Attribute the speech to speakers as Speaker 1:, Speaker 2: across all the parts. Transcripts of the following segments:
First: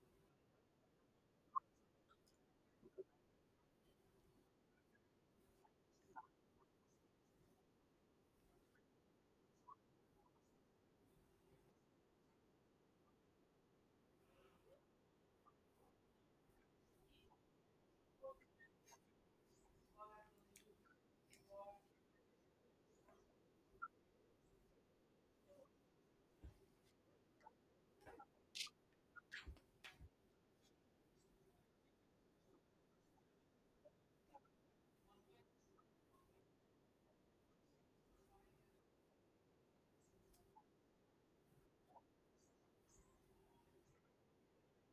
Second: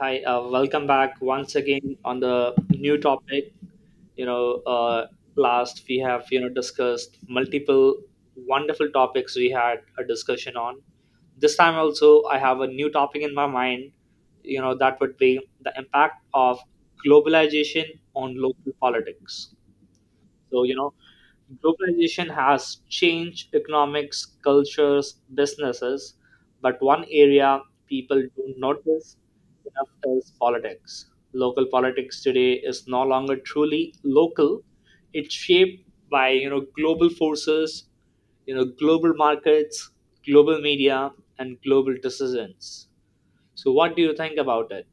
Speaker 1: Hi, welcome back once again on the new topic. You know, uh, last we have discussed multiple wonderful topics we had a discussion on. This time also, I have a new topic in my mind. You know, that would be the impact of globalization on local politics. So, you know, globalization has changed economics, cultures, businesses, but one area people don't notice enough is politics. Local politics today is no longer truly local. It's shaped by, you know, global forces, you know, global markets, global media, and global decisions. So, what do you think about it?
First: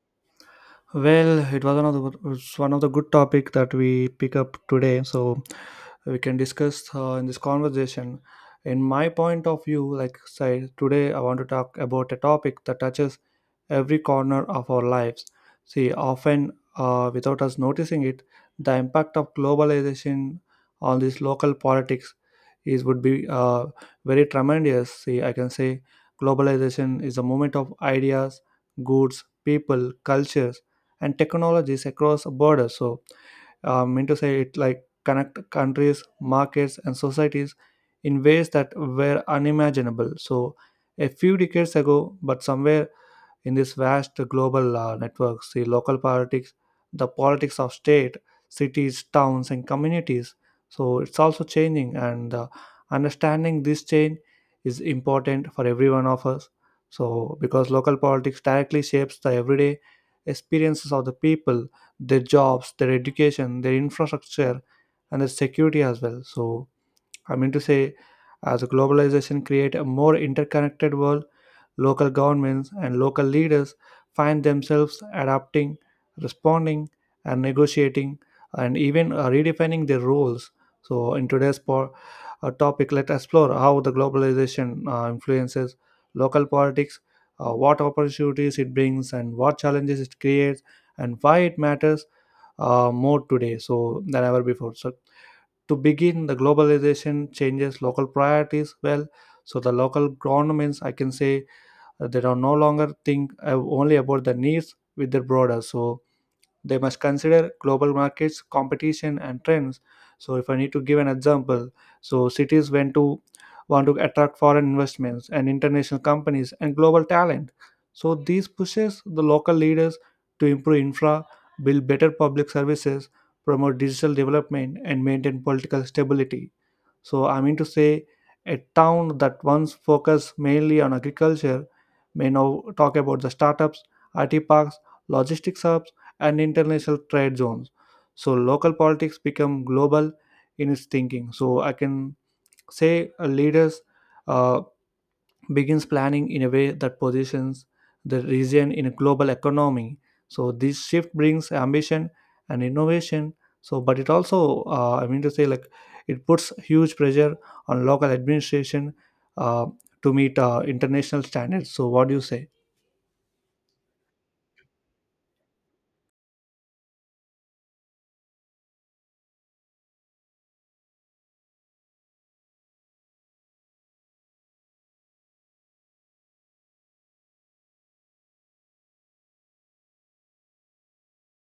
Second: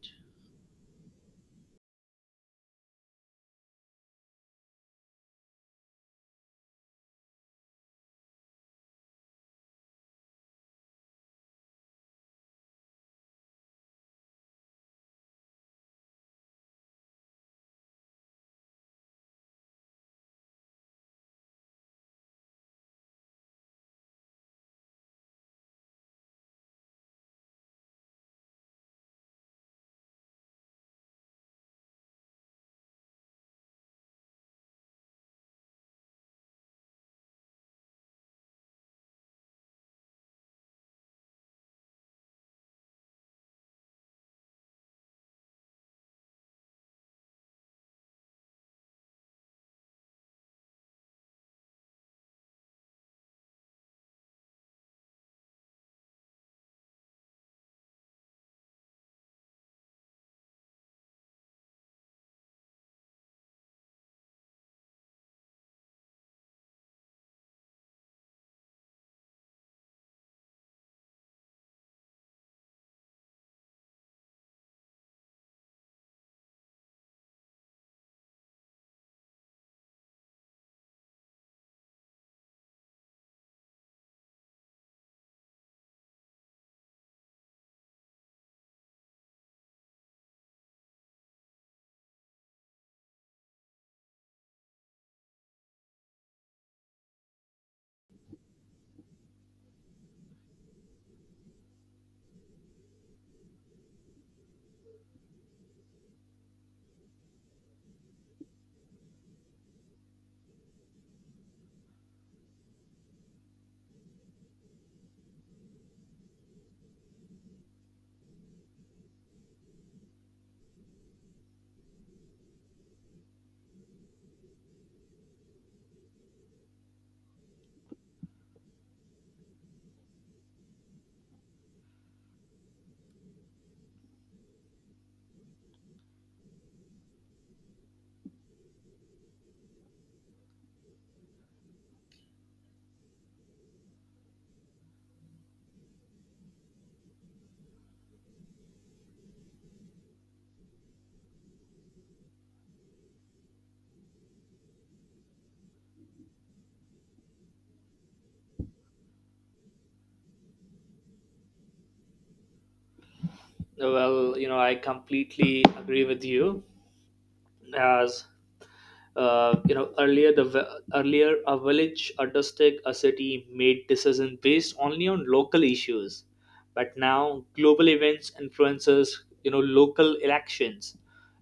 Speaker 2: Well, it was one of the it's one of the good topic that we pick up today, so we can discuss in this conversation. In my point of view, like say today, I want to talk about a topic that touches every corner of our lives. See, often without us noticing it, the impact of globalization on this local politics is would be very tremendous. See, I can say globalization is a movement of ideas, goods, people, cultures and technologies across borders. So, I mean to say it like connect countries, markets, and societies in ways that were unimaginable. So, a few decades ago, but somewhere in this vast global networks, the local politics, the politics of state, cities, towns, and communities. So it's also changing, and understanding this change is important for every one of us. So because local politics directly shapes the everyday experiences of the people, their jobs, their education, their infrastructure, and their security as well. So I mean to say, as globalization create a more interconnected world. Local governments and local leaders find themselves adapting, responding, and negotiating, and even redefining their roles. So, in today's topic, let's explore how the globalization influences local politics, what opportunities it brings, and what challenges it creates, and why it matters more today so than ever before. So, to begin, the globalization changes local priorities well. So, the local governments, I can say, they are no longer think only about the needs with their broader. So they must consider global markets, competition, and trends. So if I need to give an example, so cities went to want to attract foreign investments and international companies and global talent. So these pushes the local leaders to improve infra, build better public services, promote digital development, and maintain political stability. So, I mean to say, a town that once focused mainly on agriculture may now talk about the startups, IT parks, logistics hubs, and international trade zones. So, local politics become global in its thinking. So, I can say leaders uh, begins planning in a way that positions the region in a global economy. So this shift brings ambition and innovation. So, but it also, I mean to say, like it puts huge pressure on local administration uh, to meet international standards. So, what do you say?
Speaker 1: Well, you know, I completely agree with you. As you know earlier earlier a village understood a city made decisions based only on local issues, but now global events influences, you know, local elections,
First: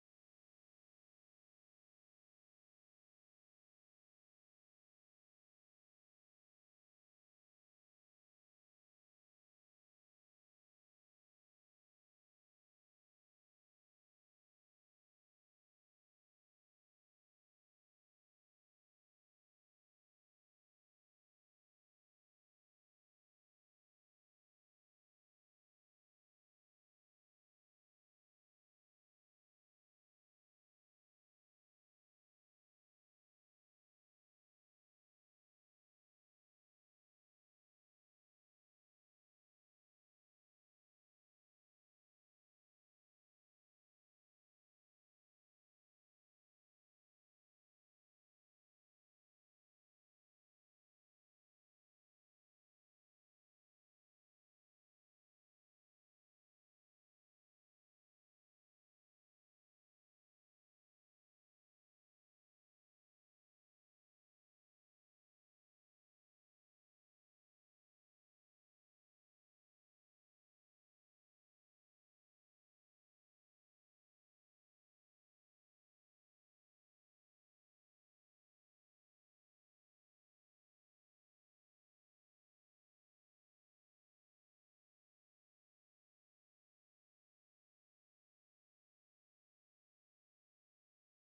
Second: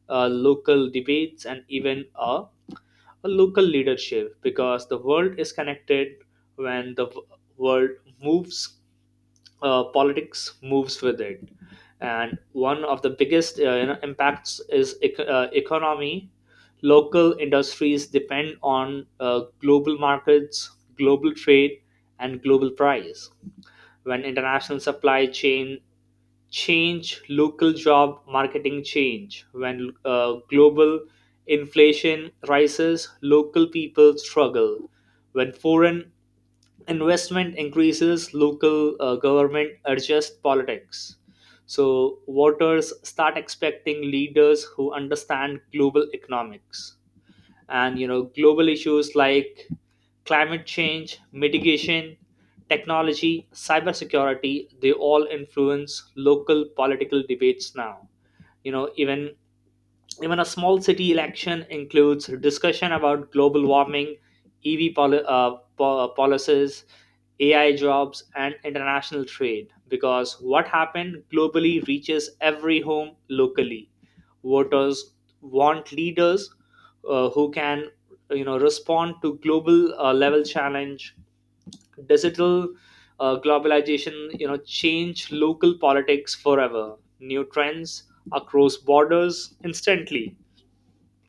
Speaker 1: local debates, and even a local leadership, because the world is connected. When world moves, politics moves with it. And one of the biggest you know impacts is economy. Local industries depend on global markets, global trade, and global price. When international supply chain change, local job marketing change. When global inflation rises, local people struggle. When foreign investment increases, local government adjust politics. So voters start expecting leaders who understand global economics, and you know global issues like climate change mitigation, technology, cybersecurity. They all influence local political debates now. You know, even a small city election includes discussion about global warming, EV policies, AI jobs, and international trade. Because what happened globally reaches every home locally. Voters want leaders who can, you know, respond to global level challenge. Digital globalization, you know, change local politics forever. New trends across borders instantly,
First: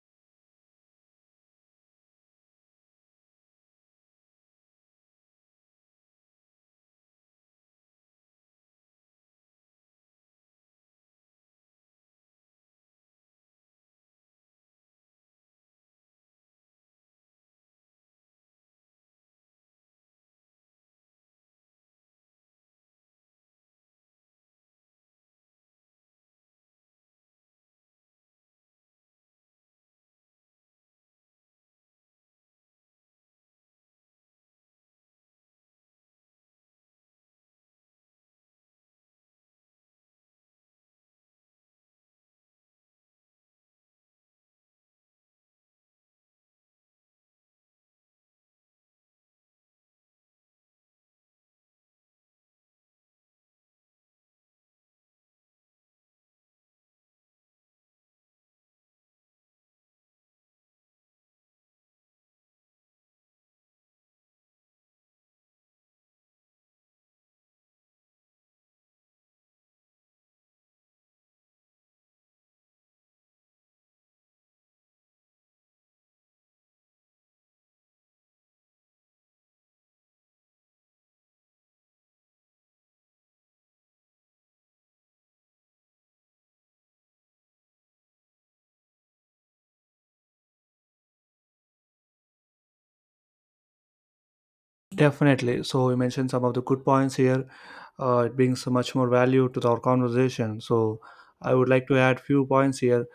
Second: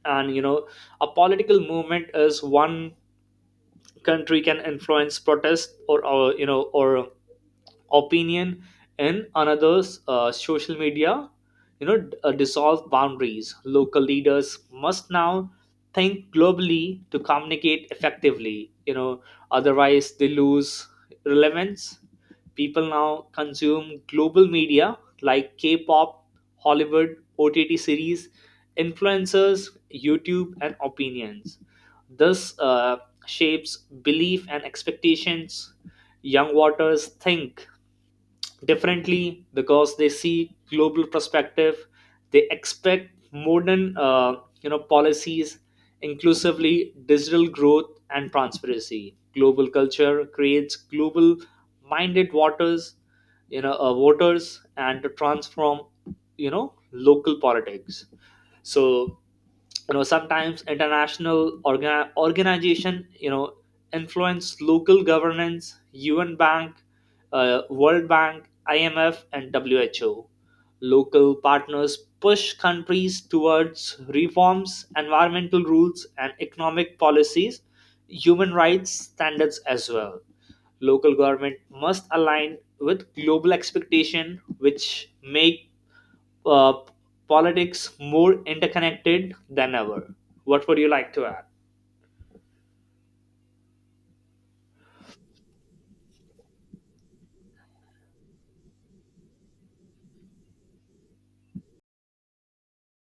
Speaker 1: and you know a political movement is one country can influence protest or you know or opinion in another's social media. You know dissolve boundaries. Local leaders must now think globally to communicate effectively, you know, otherwise they lose relevance. People now consume global media like K-pop, Hollywood, OTT series, influencers, YouTube, and opinions. This shapes belief and expectations. Young waters think differently because they see global perspective. They expect modern you know policies, inclusively, digital growth, and transparency. Global culture creates global minded waters, you know, voters, and to transform, you know, local politics. So you know sometimes international organization, you know, influence local governance. UN Bank, World Bank, IMF, and WHO. Local partners push countries towards reforms, environmental rules, and economic policies, human rights standards as well. Local government must align with global expectation, which make uh, politics more interconnected than ever. What would you like to add?
Speaker 2: Definitely. So, you mentioned some of the good points here. It brings much more value to our conversation. So, I would like to add few points here.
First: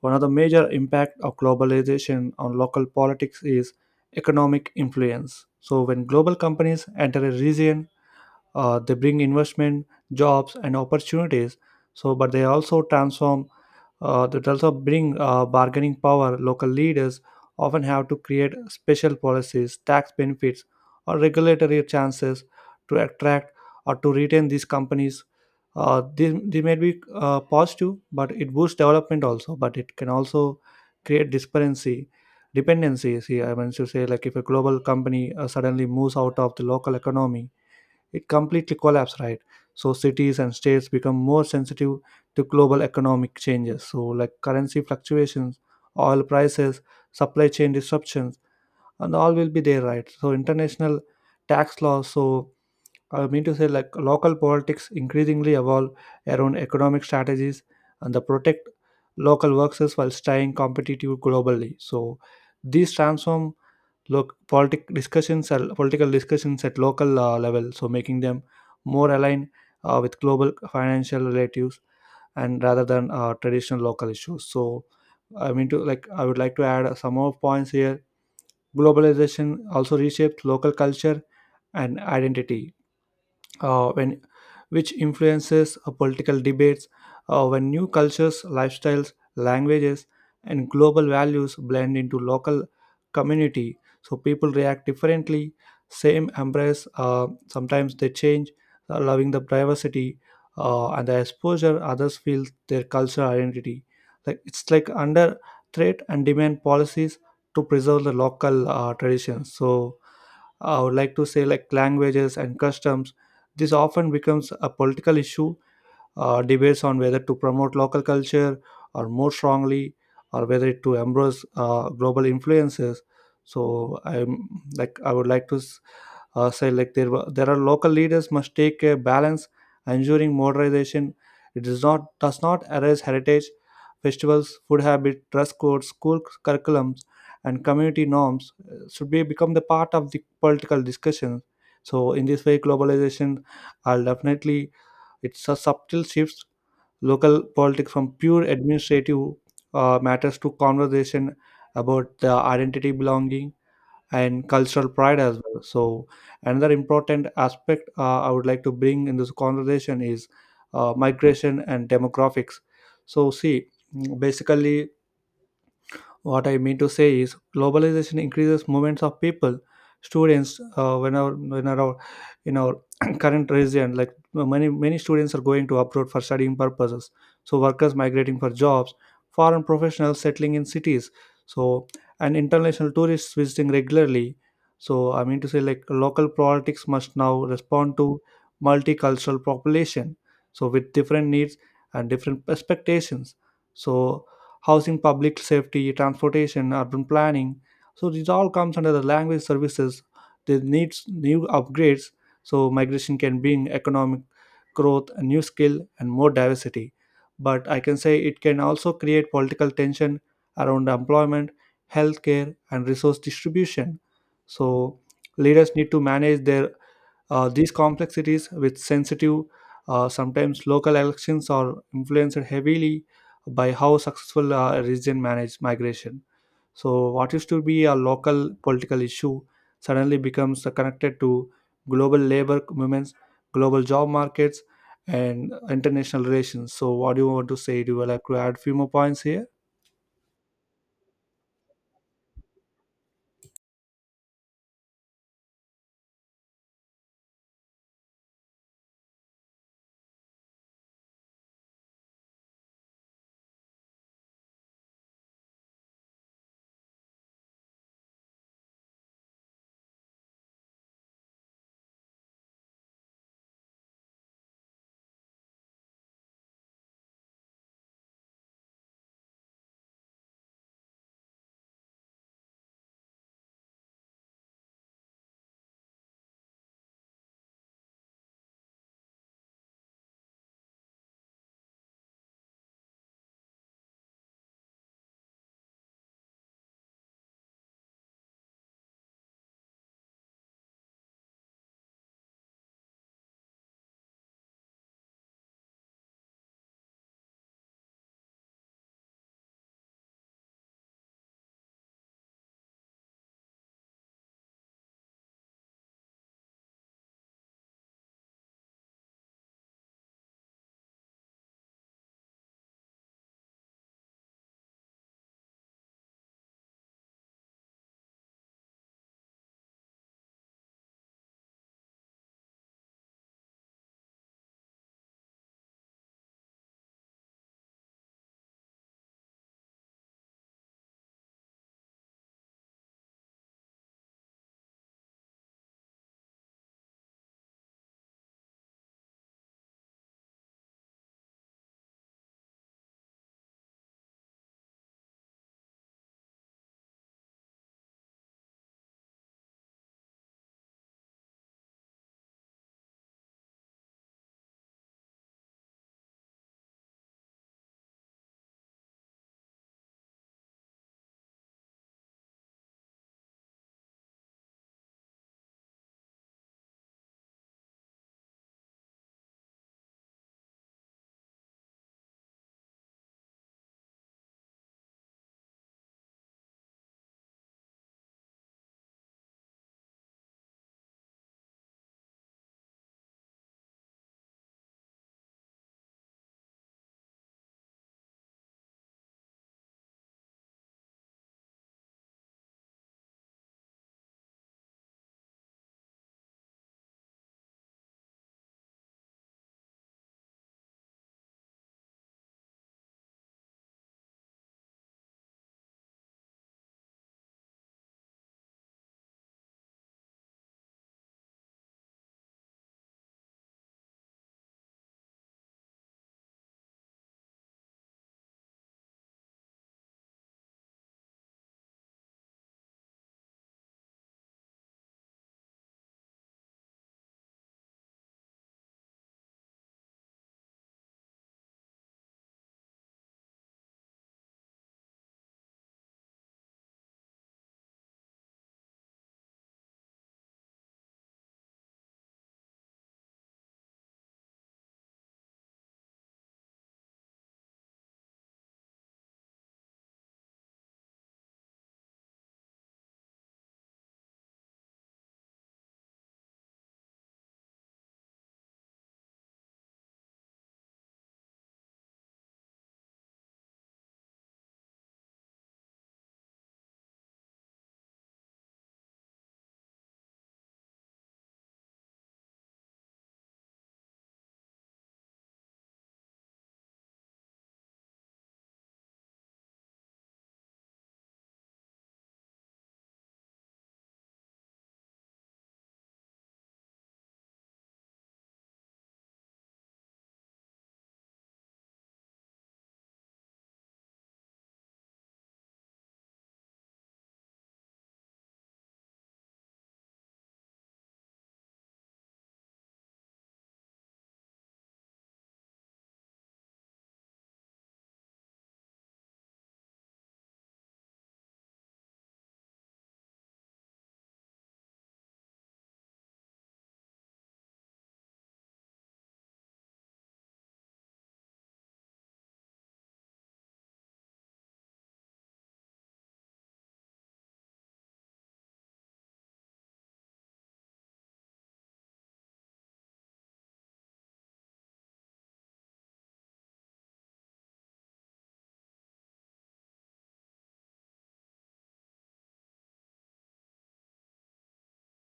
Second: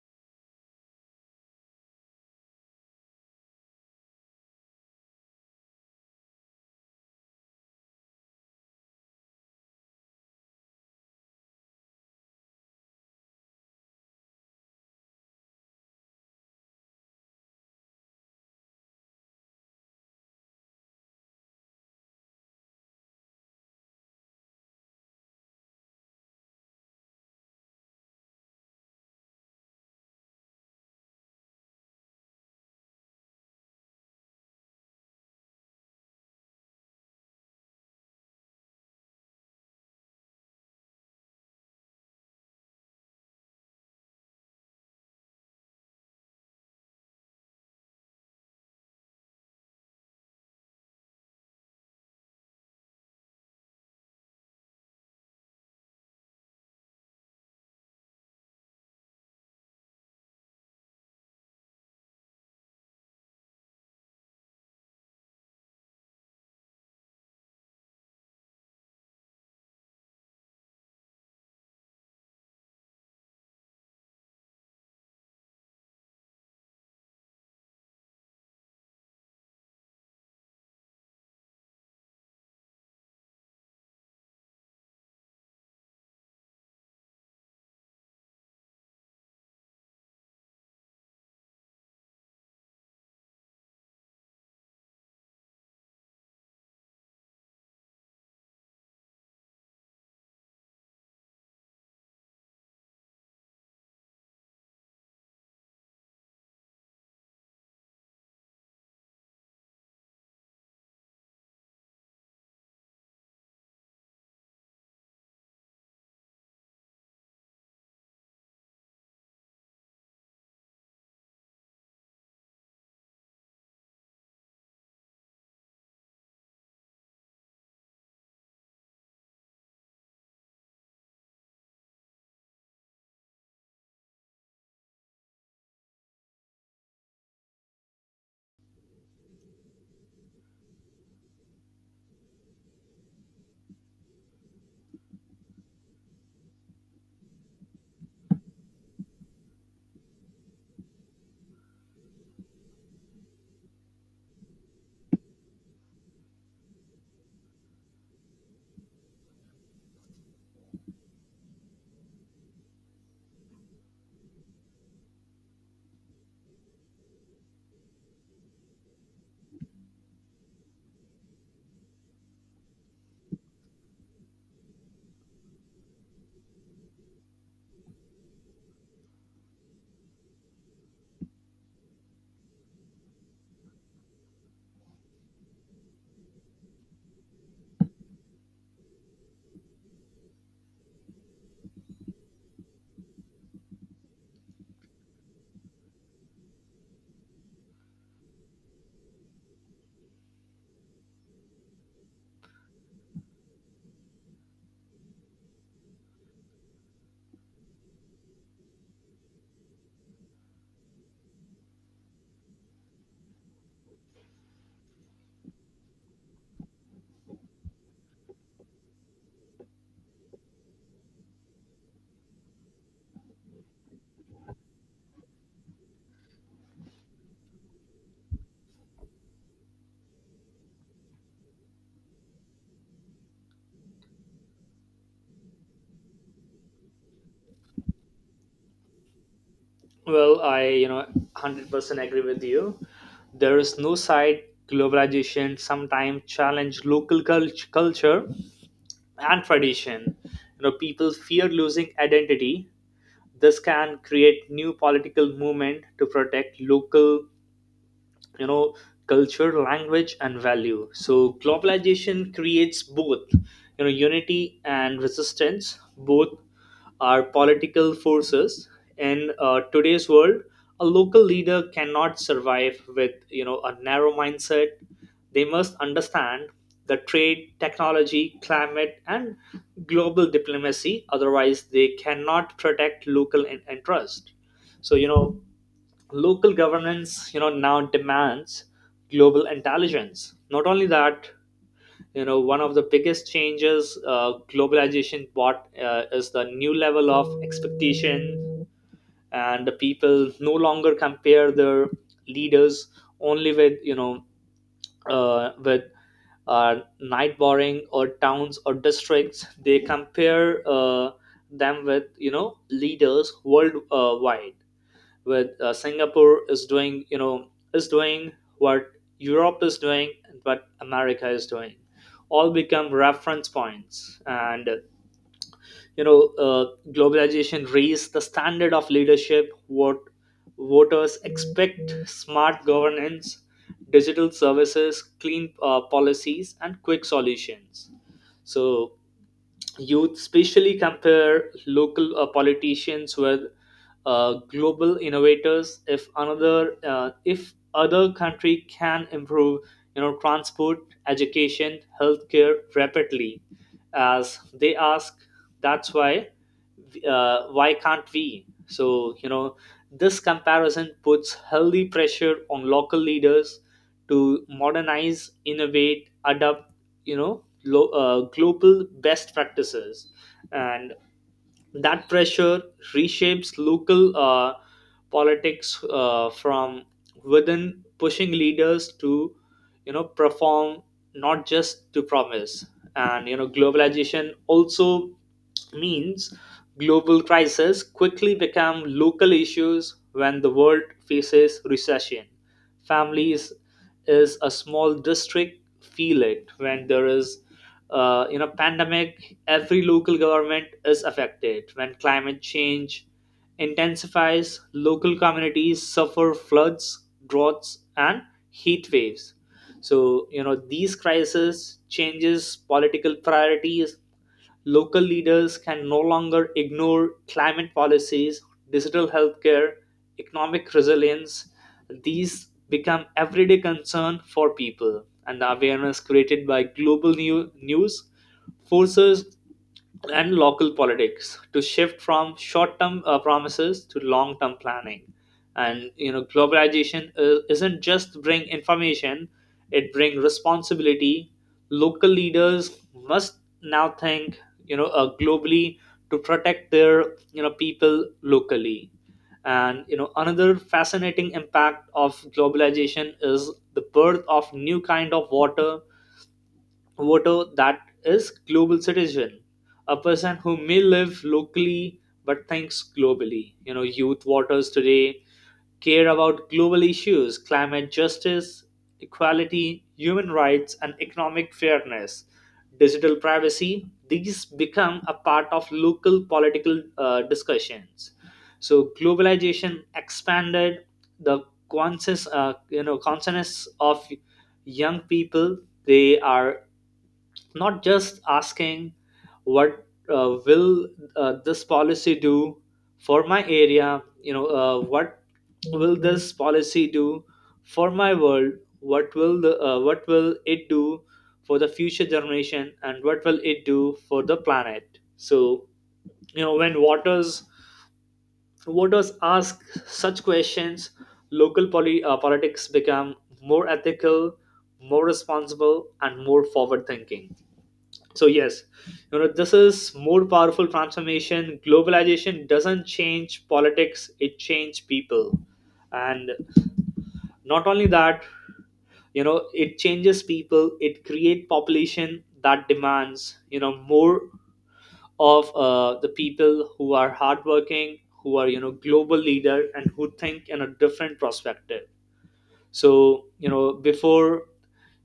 Speaker 2: One of the major impact of globalization on local politics is economic influence. So when global companies enter a region they bring investment jobs and opportunities, so but they also transform that also bring bargaining power local leaders often have to create special policies tax benefits or regulatory chances to attract or to retain these companies, they may be positive but it boosts development also but it can also create disparity dependency. See, I mean to say like if a global company suddenly moves out of the local economy it completely collapsed, right? So cities and states become more sensitive to global economic changes. So like currency fluctuations, oil prices, supply chain disruptions, and all will be there, right? So international tax laws. So I mean to say like local politics increasingly evolve around economic strategies and the protect local workers while staying competitive globally. So these transform look politic discussions are political discussions at local level, so making them more aligned with global financial relatives and rather than traditional local issues. So I mean to like I would like to add some more points here. Globalization also reshapes local culture and identity, when which influences political debates when new cultures lifestyles languages and global values blend into local community. So people react differently, same embrace, sometimes they change allowing the diversity, and the exposure others feel their cultural identity like it's like under threat and demand policies to preserve the local traditions. So I would like to say like languages and customs. This often becomes a political issue, debates on whether to promote local culture or more strongly, or whether to embrace global influences. So I'm like I would like to say like there are local leaders must take a balance ensuring modernization it does not erase heritage festivals food habit dress codes school curriculums and community norms should be become the part of the political discussion. So in this way globalization I'll definitely it's a subtle shift local politics from pure administrative matters to conversation about the identity belonging and cultural pride as well. So another important aspect I would like to bring in this conversation is migration and demographics. So see, basically what I mean to say is, globalization increases movements of people, students. When our In our current region, like many students are going to abroad for studying purposes. So workers migrating for jobs, foreign professionals settling in cities. So and international tourists visiting regularly. So I mean to say, like local politics must now respond to multicultural population. So with different needs and different expectations. So housing, public safety, transportation, urban planning. So these all comes under the language services. They needs new upgrades. So migration can bring economic growth, a new skill, and more diversity. But I can say it can also create political tension around employment, healthcare, and resource distribution. So leaders need to manage their these complexities with sensitive. Sometimes local elections are influenced heavily by how successful a region managed migration. So, what used to be a local political issue suddenly becomes connected to global labor movements, global job markets, and international relations. So, what do you want to say? Do you like to add few more points here?
Speaker 1: Well, I, you know, 100% agree with you. There is no side. Globalization sometimes challenge local culture and tradition. You know, people fear losing identity. This can create new political movement to protect local, you know, culture, language, and value. So globalization creates both, you know, unity and resistance. Both are political forces in today's world. A local leader cannot survive with, you know, a narrow mindset. They must understand the trade, technology, climate, and global diplomacy. Otherwise they cannot protect local interest. So you know local governance, you know, now demands global intelligence. Not only that, you know, one of the biggest changes globalization brought is the new level of expectation. And the people no longer compare their leaders only with, you know, with night boring or towns or districts. They compare them with, you know, leaders worldwide. With, Singapore is doing, you know, is doing what Europe is doing and what America is doing, all become reference points. And you know globalization raised the standard of leadership. What voters expect: smart governance, digital services, clean policies, and quick solutions. So youth especially compare local politicians with global innovators. If other country can improve, you know, transport, education, healthcare rapidly, as they ask, that's why can't we. So you know this comparison puts healthy pressure on local leaders to modernize, innovate, adapt, you know, global best practices. And that pressure reshapes local politics from within, pushing leaders to, you know, perform not just to promise. And, you know, globalization also means global crises quickly become local issues. When the world faces recession, families is a small district feel it. When there is, you know, pandemic, every local government is affected. When climate change intensifies, local communities suffer floods, droughts, and heat waves. So you know these crises changes political priorities. Local leaders can no longer ignore climate policies, digital healthcare, economic resilience. These become everyday concern for people, and the awareness created by global news forces and local politics to shift from short-term promises to long-term planning. And you know globalization isn't just bring information, it bring responsibility. Local leaders must now think, you know, globally to protect their, you know, people locally. And you know another fascinating impact of globalization is the birth of new kind of water voter, that is global citizen, a person who may live locally but thinks globally. You know youth voters today care about global issues, climate justice, equality, human rights, and economic fairness, digital privacy. These become a part of local political discussions. So globalization expanded the you know, consciousness of young people. They are not just asking what will this policy do for my area. You know what will this policy do for my world, what will the what will it do for the future generation, and what will it do for the planet. So you know when waters voters ask such questions, local politics become more ethical, more responsible, and more forward thinking. So yes, you know, this is more powerful transformation. Globalization doesn't change politics, it changes people. And not only that, you know, it changes people, it creates population that demands, you know, more of the people who are hardworking, who are, you know, global leader, and who think in a different perspective. So you know before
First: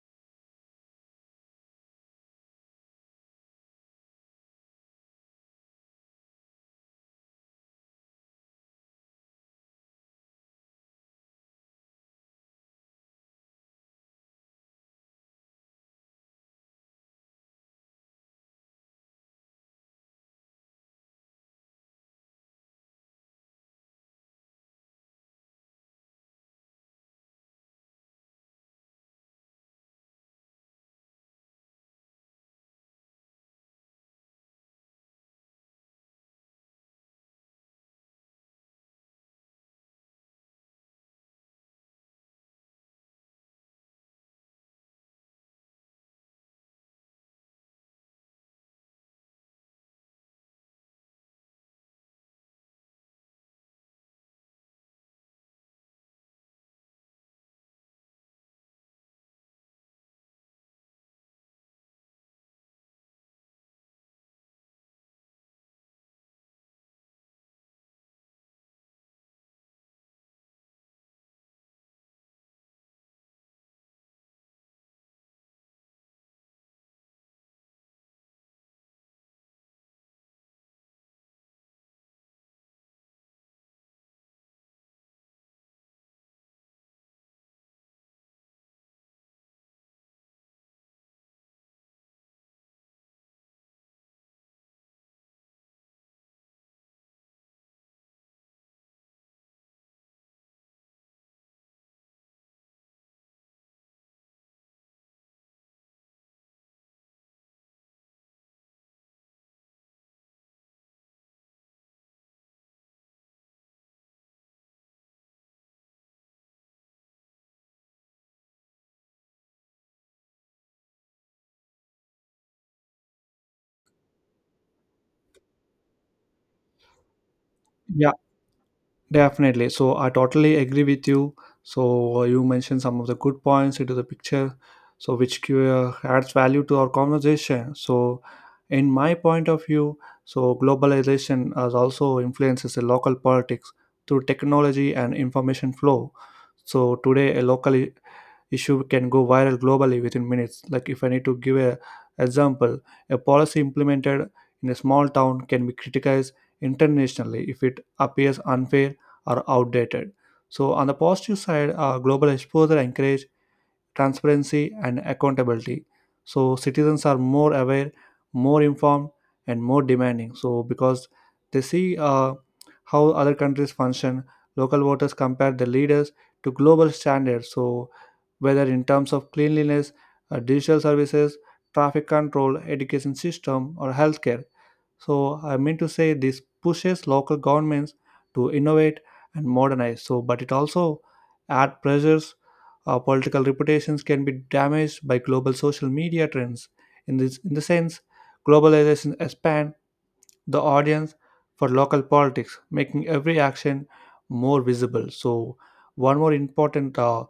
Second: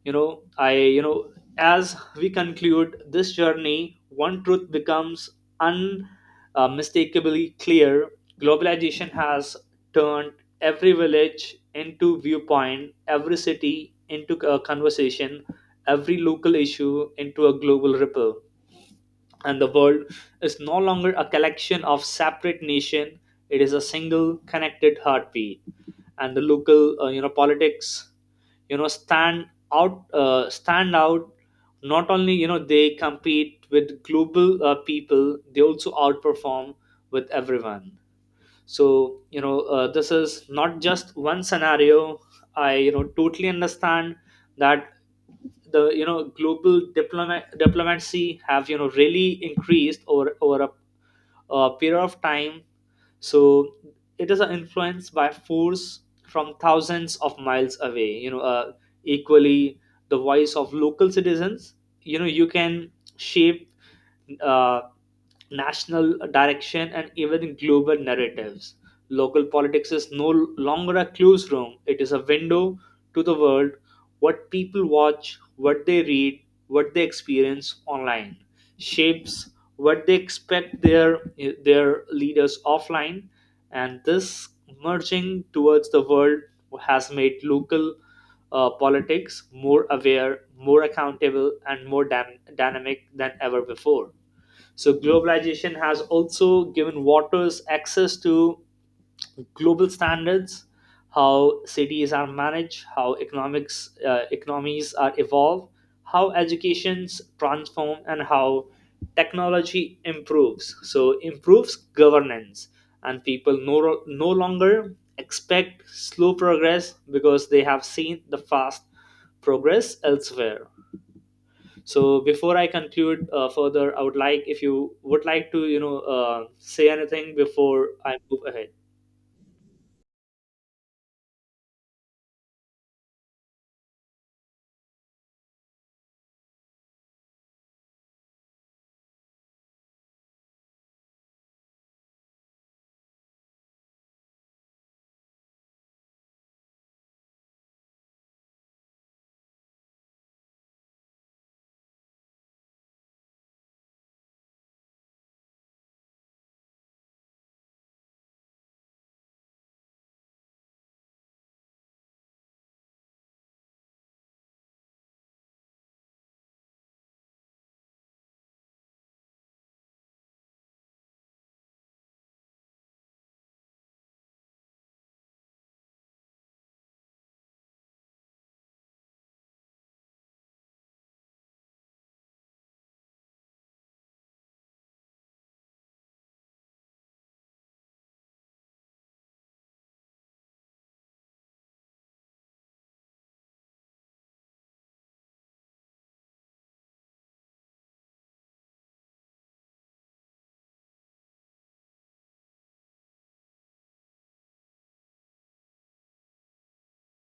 Speaker 1: you know I you know as we conclude this journey, one truth becomes unmistakably clear. Globalization has turned every village into viewpoint, every city into a conversation, every local issue into a global ripple. And the world is no longer a collection of separate nation, it is a single connected heartbeat. And the local you know politics, you know, stand out. Not only, you know, they compete with global people, they also outperform with everyone. So you know this is not just one scenario. I, you know, totally understand that the, you know, global diplomat diplomacy have, you know, really increased over a period of time. So it is an influence by force from thousands of miles away. You know, equally, the voice of local citizens, you know, you can shape uh, national direction and even global narratives. Local politics is no longer a closed room, it is a window to the world. What people watch, what they read, what they experience online, shapes what they expect their leaders offline. And this merging towards the world has made local politics more aware, more accountable, and more dynamic than ever before. So globalization has also given waters access to global standards, how cities are managed, how economics economies are evolved, how educations transform, and how technology improves. So improves governance. And people no longer expect slow progress because they have seen the fast progress elsewhere. So before I conclude further, I would like, if you would like to, you know, say anything before
Speaker 2: Yeah,
Speaker 1: I move ahead.
Speaker 2: definitely. So I totally agree with you. So you mentioned some of the good points into the picture, so which adds value to our conversation. So, in my point of view, so globalization has also influences the local politics through technology and information flow. So today, a local issue can go viral globally within minutes. Like if I need to give a example, a policy implemented in a small town can be criticized internationally if it appears unfair or outdated. So on the positive side, global exposure encourage transparency, and accountability. So citizens are more aware, more informed, and more demanding. So because they see how other countries function, local voters compare the leaders to global standards. So whether in terms of cleanliness, digital services, traffic control, education system, or healthcare. So I mean to say this pushes local governments to innovate and modernize. So, but it also add pressures our political reputations can be damaged by global social media trends. In this, in the sense, globalization expands the audience for local politics, making every action more visible. So, one more important uh,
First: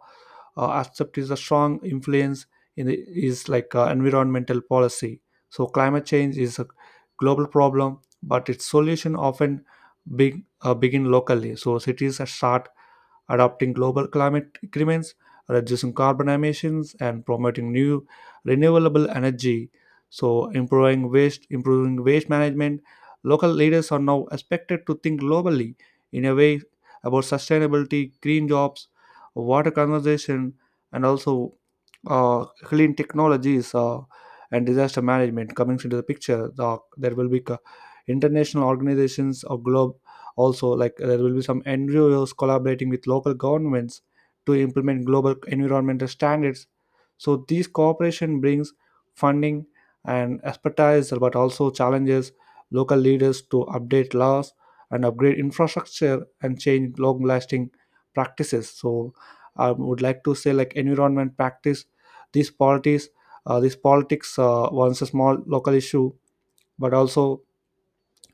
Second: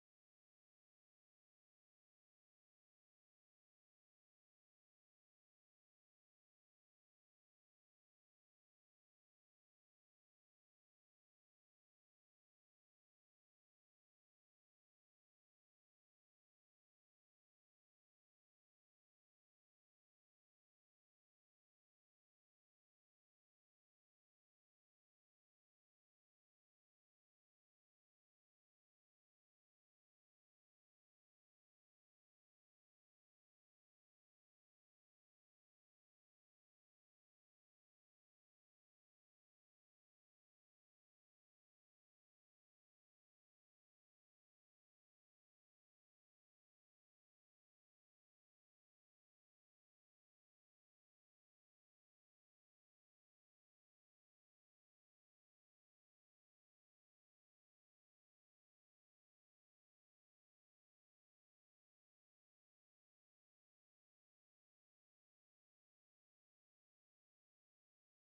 Speaker 2: uh, aspect is a strong influence in the, is like environmental policy. So, climate change is a global problem, but its solution often begin locally. So, cities start adopting global climate agreements, reducing carbon emissions, and promoting new renewable energy. So, improving waste management. Local leaders are now expected to think globally in a way about sustainability, green jobs, water conservation, and also clean technologies and disaster management coming into the picture the, there will be international organizations or globe also like there will be some ngos collaborating with local governments to implement global environmental standards. So these cooperation brings funding and expertise but also challenges local leaders to update laws and upgrade infrastructure and change long lasting practices. So I would like to say like environment practice these polities, this politics once a small local issue, but also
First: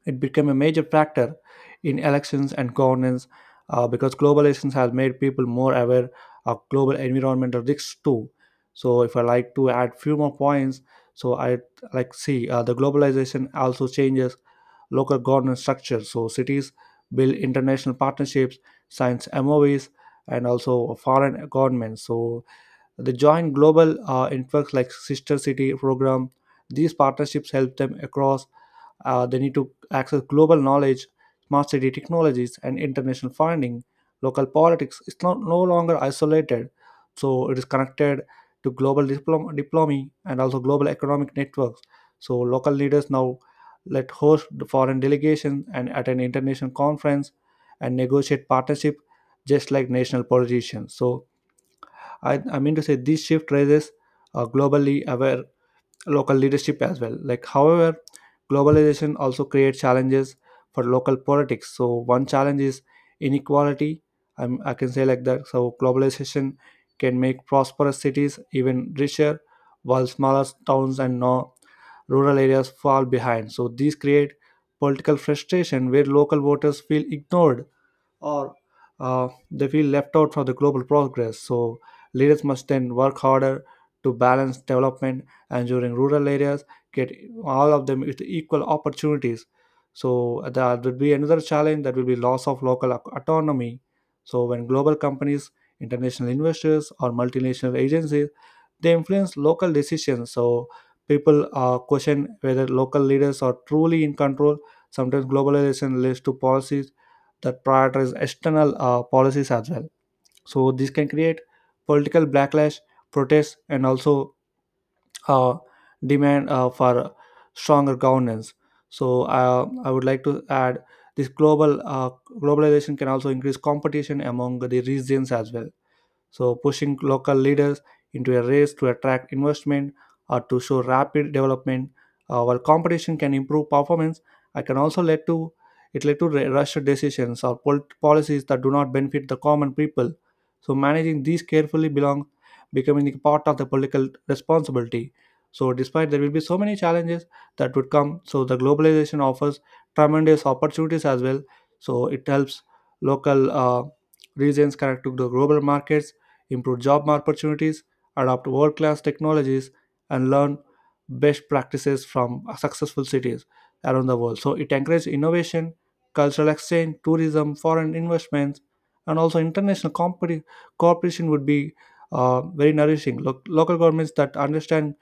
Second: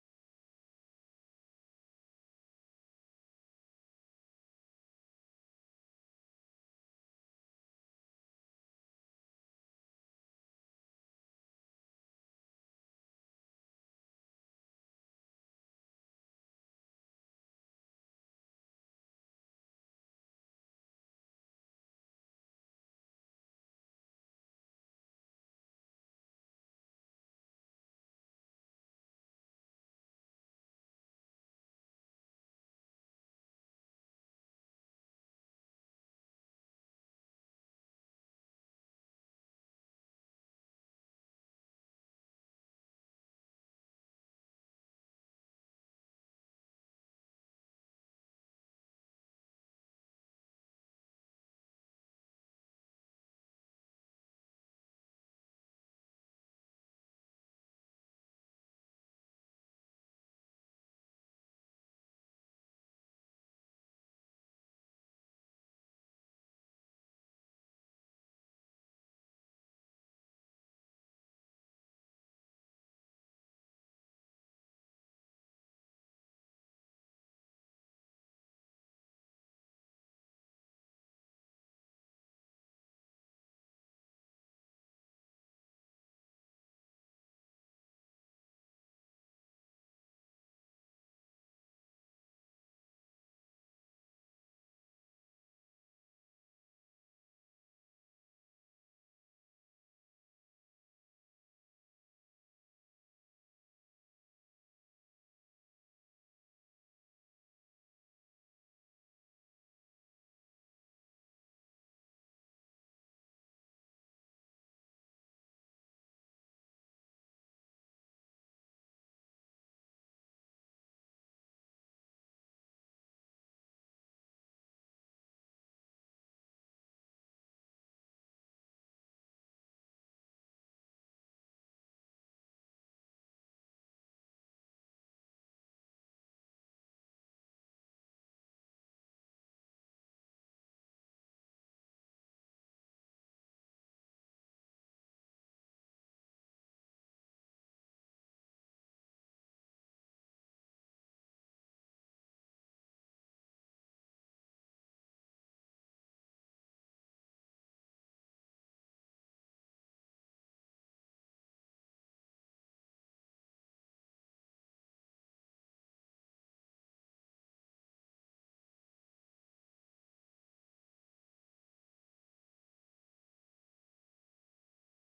Speaker 2: it became a major factor in elections and governance because globalization has made people more aware of global environmental risks too. So, if I like to add few more points, so I like see the globalization also changes local governance structure. So, cities build international partnerships, signs M O MOUs, and also foreign governments. So, they join global networks like Sister City program. These partnerships help them across. They need to access global knowledge, smart city technologies, and international funding. Local politics is not no longer isolated, so it is connected to global diplomacy and also global economic networks. So local leaders now let host the foreign delegation and attend international conference and negotiate partnership just like national politicians. So I mean to say this shift raises globally aware local leadership as well. Like, however, globalization also creates challenges for local politics. So one challenge is inequality. I can say like that. So globalization can make prosperous cities even richer, while smaller towns and no rural areas fall behind. So these create political frustration where local voters feel ignored or they feel left out from the global progress. So leaders must then work harder to balance development, and, during rural areas get all of them with equal opportunities. So that would be another challenge that will be loss of local autonomy. So when global companies, international investors, or multinational agencies they influence local decisions, so people question whether local leaders are truly in control. Sometimes globalization leads to policies that prioritize external policies as well. So this can create political backlash protests and also uh, demand for stronger governance. So I would like to add this global globalization can also increase competition among the regions as well, so, pushing local leaders into a race to attract investment or to show rapid development, while competition can improve performance, I can also lead to it led to rushed decisions or policies that do not benefit the common people. So, managing these carefully belong becoming the part of the political responsibility. So, despite there will be so many challenges that would come, so the globalization offers tremendous opportunities as well. So, it helps local regions connect to the global markets improve job opportunities, adopt world class technologies, and learn best practices from successful cities around the world. So it encourages innovation, cultural exchange, tourism, foreign investments, and also international cooperation would be very nourishing. Local governments that understand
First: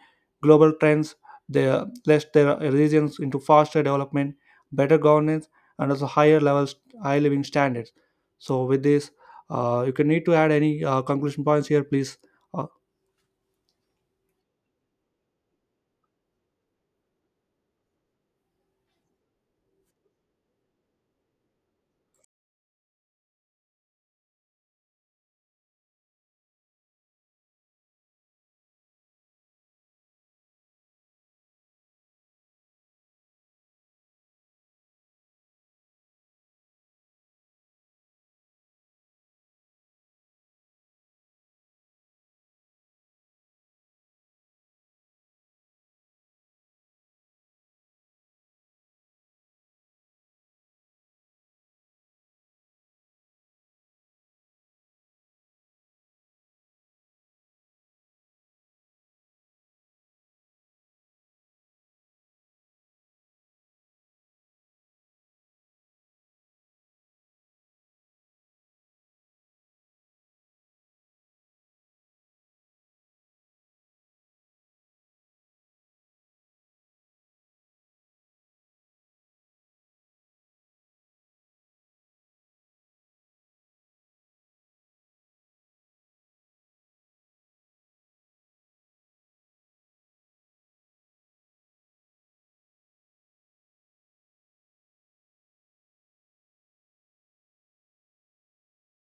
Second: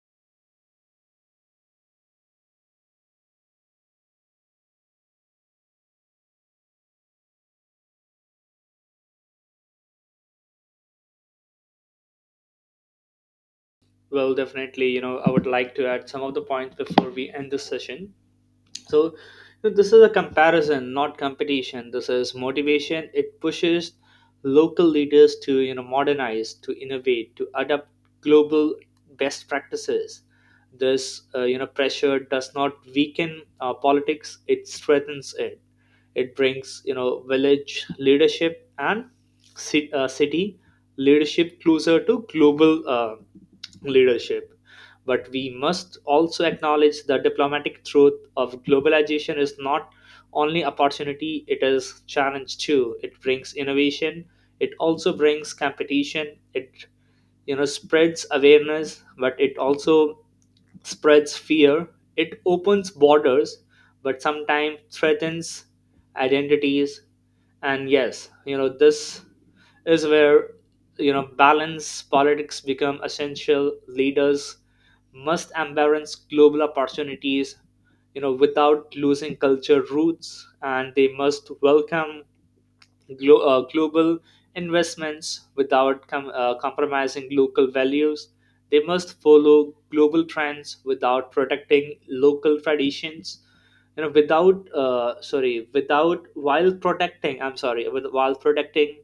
Speaker 2: global trends, they place their regions into faster development, better governance, and also higher levels, high living standards. So with this, you can need to add any conclusion points here, please. Uh,
Speaker 1: Well, definitely, you know, I would like to add some of the points before we end this session. So, you know, this is a comparison, not competition. This is motivation. It pushes local leaders to, you know, modernize, to innovate, to adapt global best practices. This, you know, pressure does not weaken politics. It strengthens it. It brings, you know, village leadership and city leadership closer to global. Leadership. But we must also acknowledge the diplomatic truth of globalization is not only opportunity, it is challenge too. It brings innovation, it also brings competition, it you know spreads awareness, but it also spreads fear. It opens borders, but sometimes threatens identities. And yes, you know this is where, you know, balance politics become essential. Leaders must embrace global opportunities, you know, without losing culture roots. And they must welcome global investments without compromising local values. They must follow global trends without protecting local traditions. You know, without sorry, without while protecting. I'm sorry, while protecting.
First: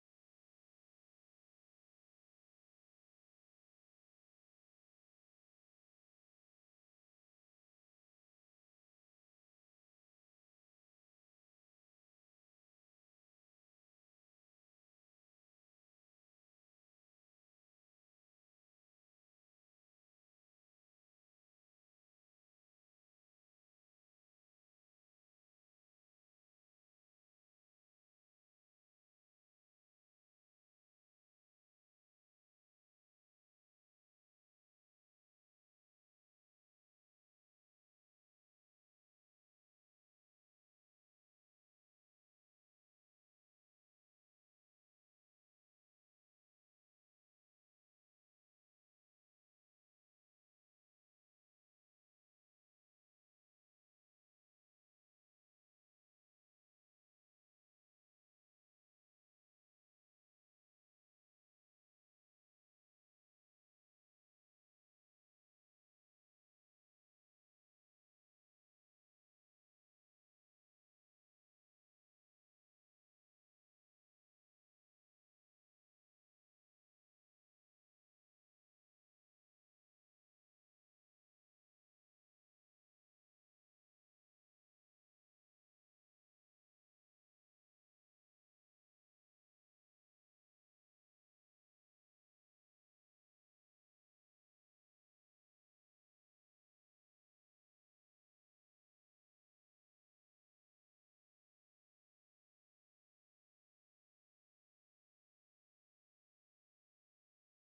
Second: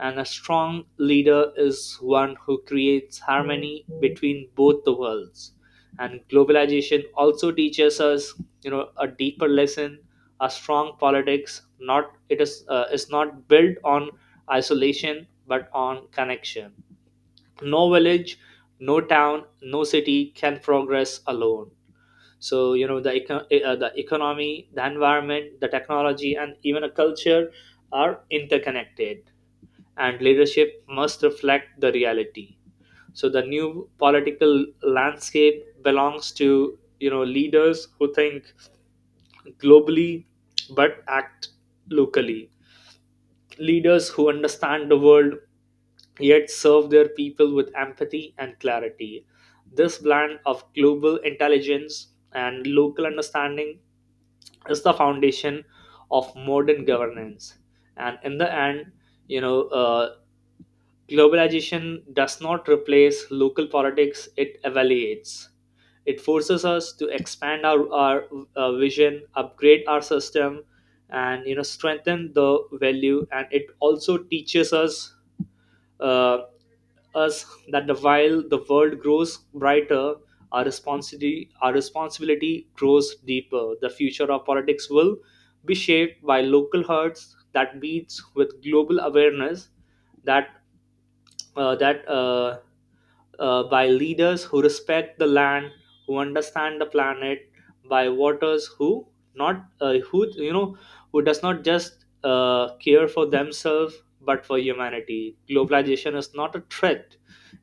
Speaker 1: And a strong leader is one who creates harmony between both the worlds. And globalization also teaches us, you know, a deeper lesson. A strong politics not it is not built on isolation but on connection. No village, no town, no city can progress alone. So you know the economy, the environment, the technology, and even a culture are interconnected. And leadership must reflect the reality. So the new political landscape belongs to, you know, leaders who think globally but act locally. Leaders who understand the world yet serve their people with empathy and clarity. This blend of global intelligence and local understanding is the foundation of modern governance. And in the end, you know, globalization does not replace local politics, it evaluates. It forces us to expand our vision, upgrade our system, and, you know, strengthen the value. And it also teaches uh, us that the while the world grows brighter, our responsibility grows deeper. The future of politics will be shaped by local hearts that beats with global awareness. That that by leaders who respect the land, who understand the planet, by voters who not who, you know, who does not just care for themselves but for humanity. Globalization is not a threat;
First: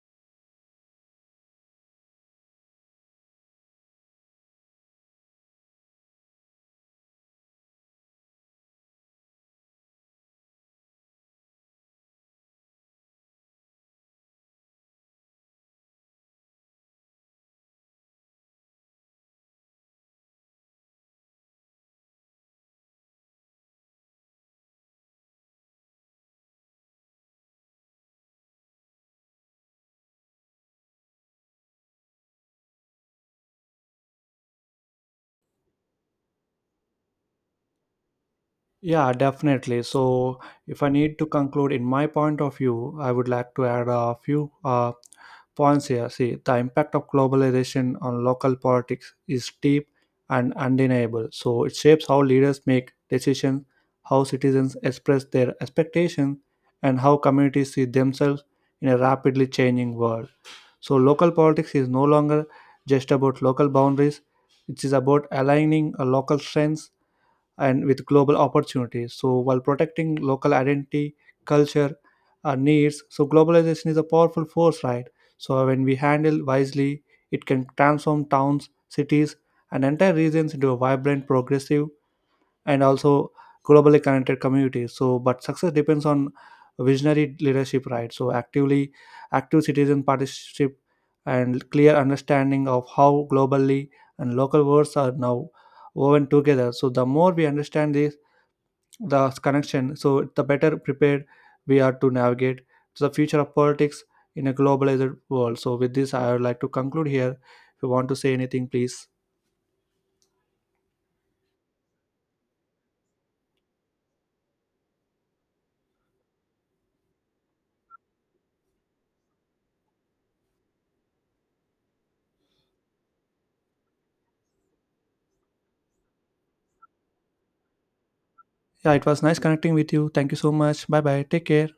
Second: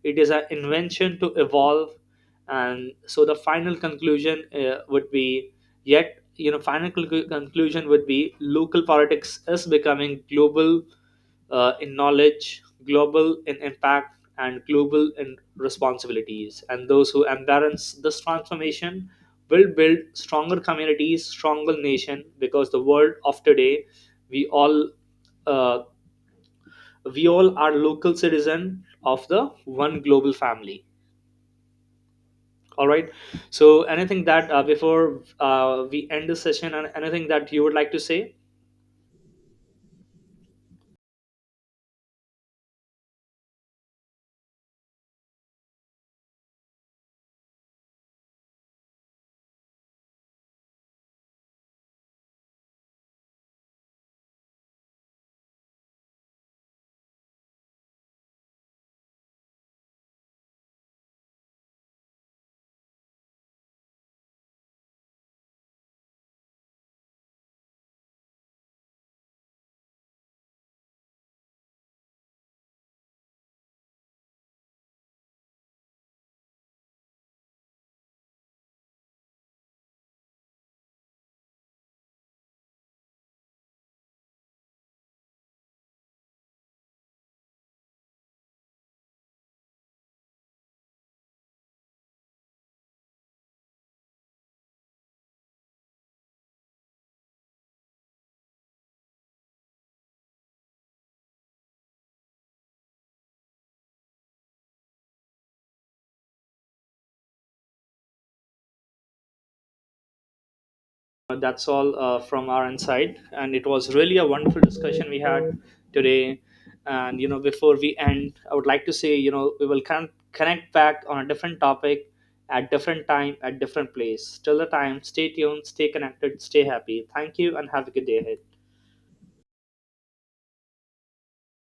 Speaker 1: it is an invention to evolve. And so the final conclusion would be, yet you know, final conclusion would be local politics is becoming global in knowledge, global in impact, and global in responsibilities. And those who embrace this transformation will build stronger communities, stronger nation. Because the world of today, we all uh, we all are local citizen of the one global family. All right. So, anything that before we end the session, and anything that you would like to say?
Speaker 2: yeah, definitely. So, if I need to conclude in my point of view, I would like to add a few points here. See, the impact of globalization on local politics is deep and undeniable. So, it shapes how leaders make decisions, how citizens express their expectations, and how communities see themselves in a rapidly changing world. So, local politics is no longer just about local boundaries, it is about aligning a local strengths and with global opportunities. So, while protecting local identity, culture, our needs, so globalization is a powerful force, right? So, when we handle wisely, it can transform towns, cities, and entire regions into a vibrant, progressive, and also globally connected communities. So but success depends on visionary leadership, right? So actively active citizen partnership and clear understanding of how globally and local worlds are now woven together. So the more we understand this the connection, so the better prepared we are to navigate to the future of politics in a globalized world. So with this I would like to conclude here if you want to say anything please.
Speaker 1: That's all from our end side. And it was really a wonderful discussion we had today. And you know before we end, I would like to say, you know, we will connect back on a different topic at different time at different place. Till the time, stay tuned, stay connected, stay happy. Thank you and have a good day ahead.
Speaker 2: Yeah, it was nice connecting with you, thank you so much, bye bye, take care.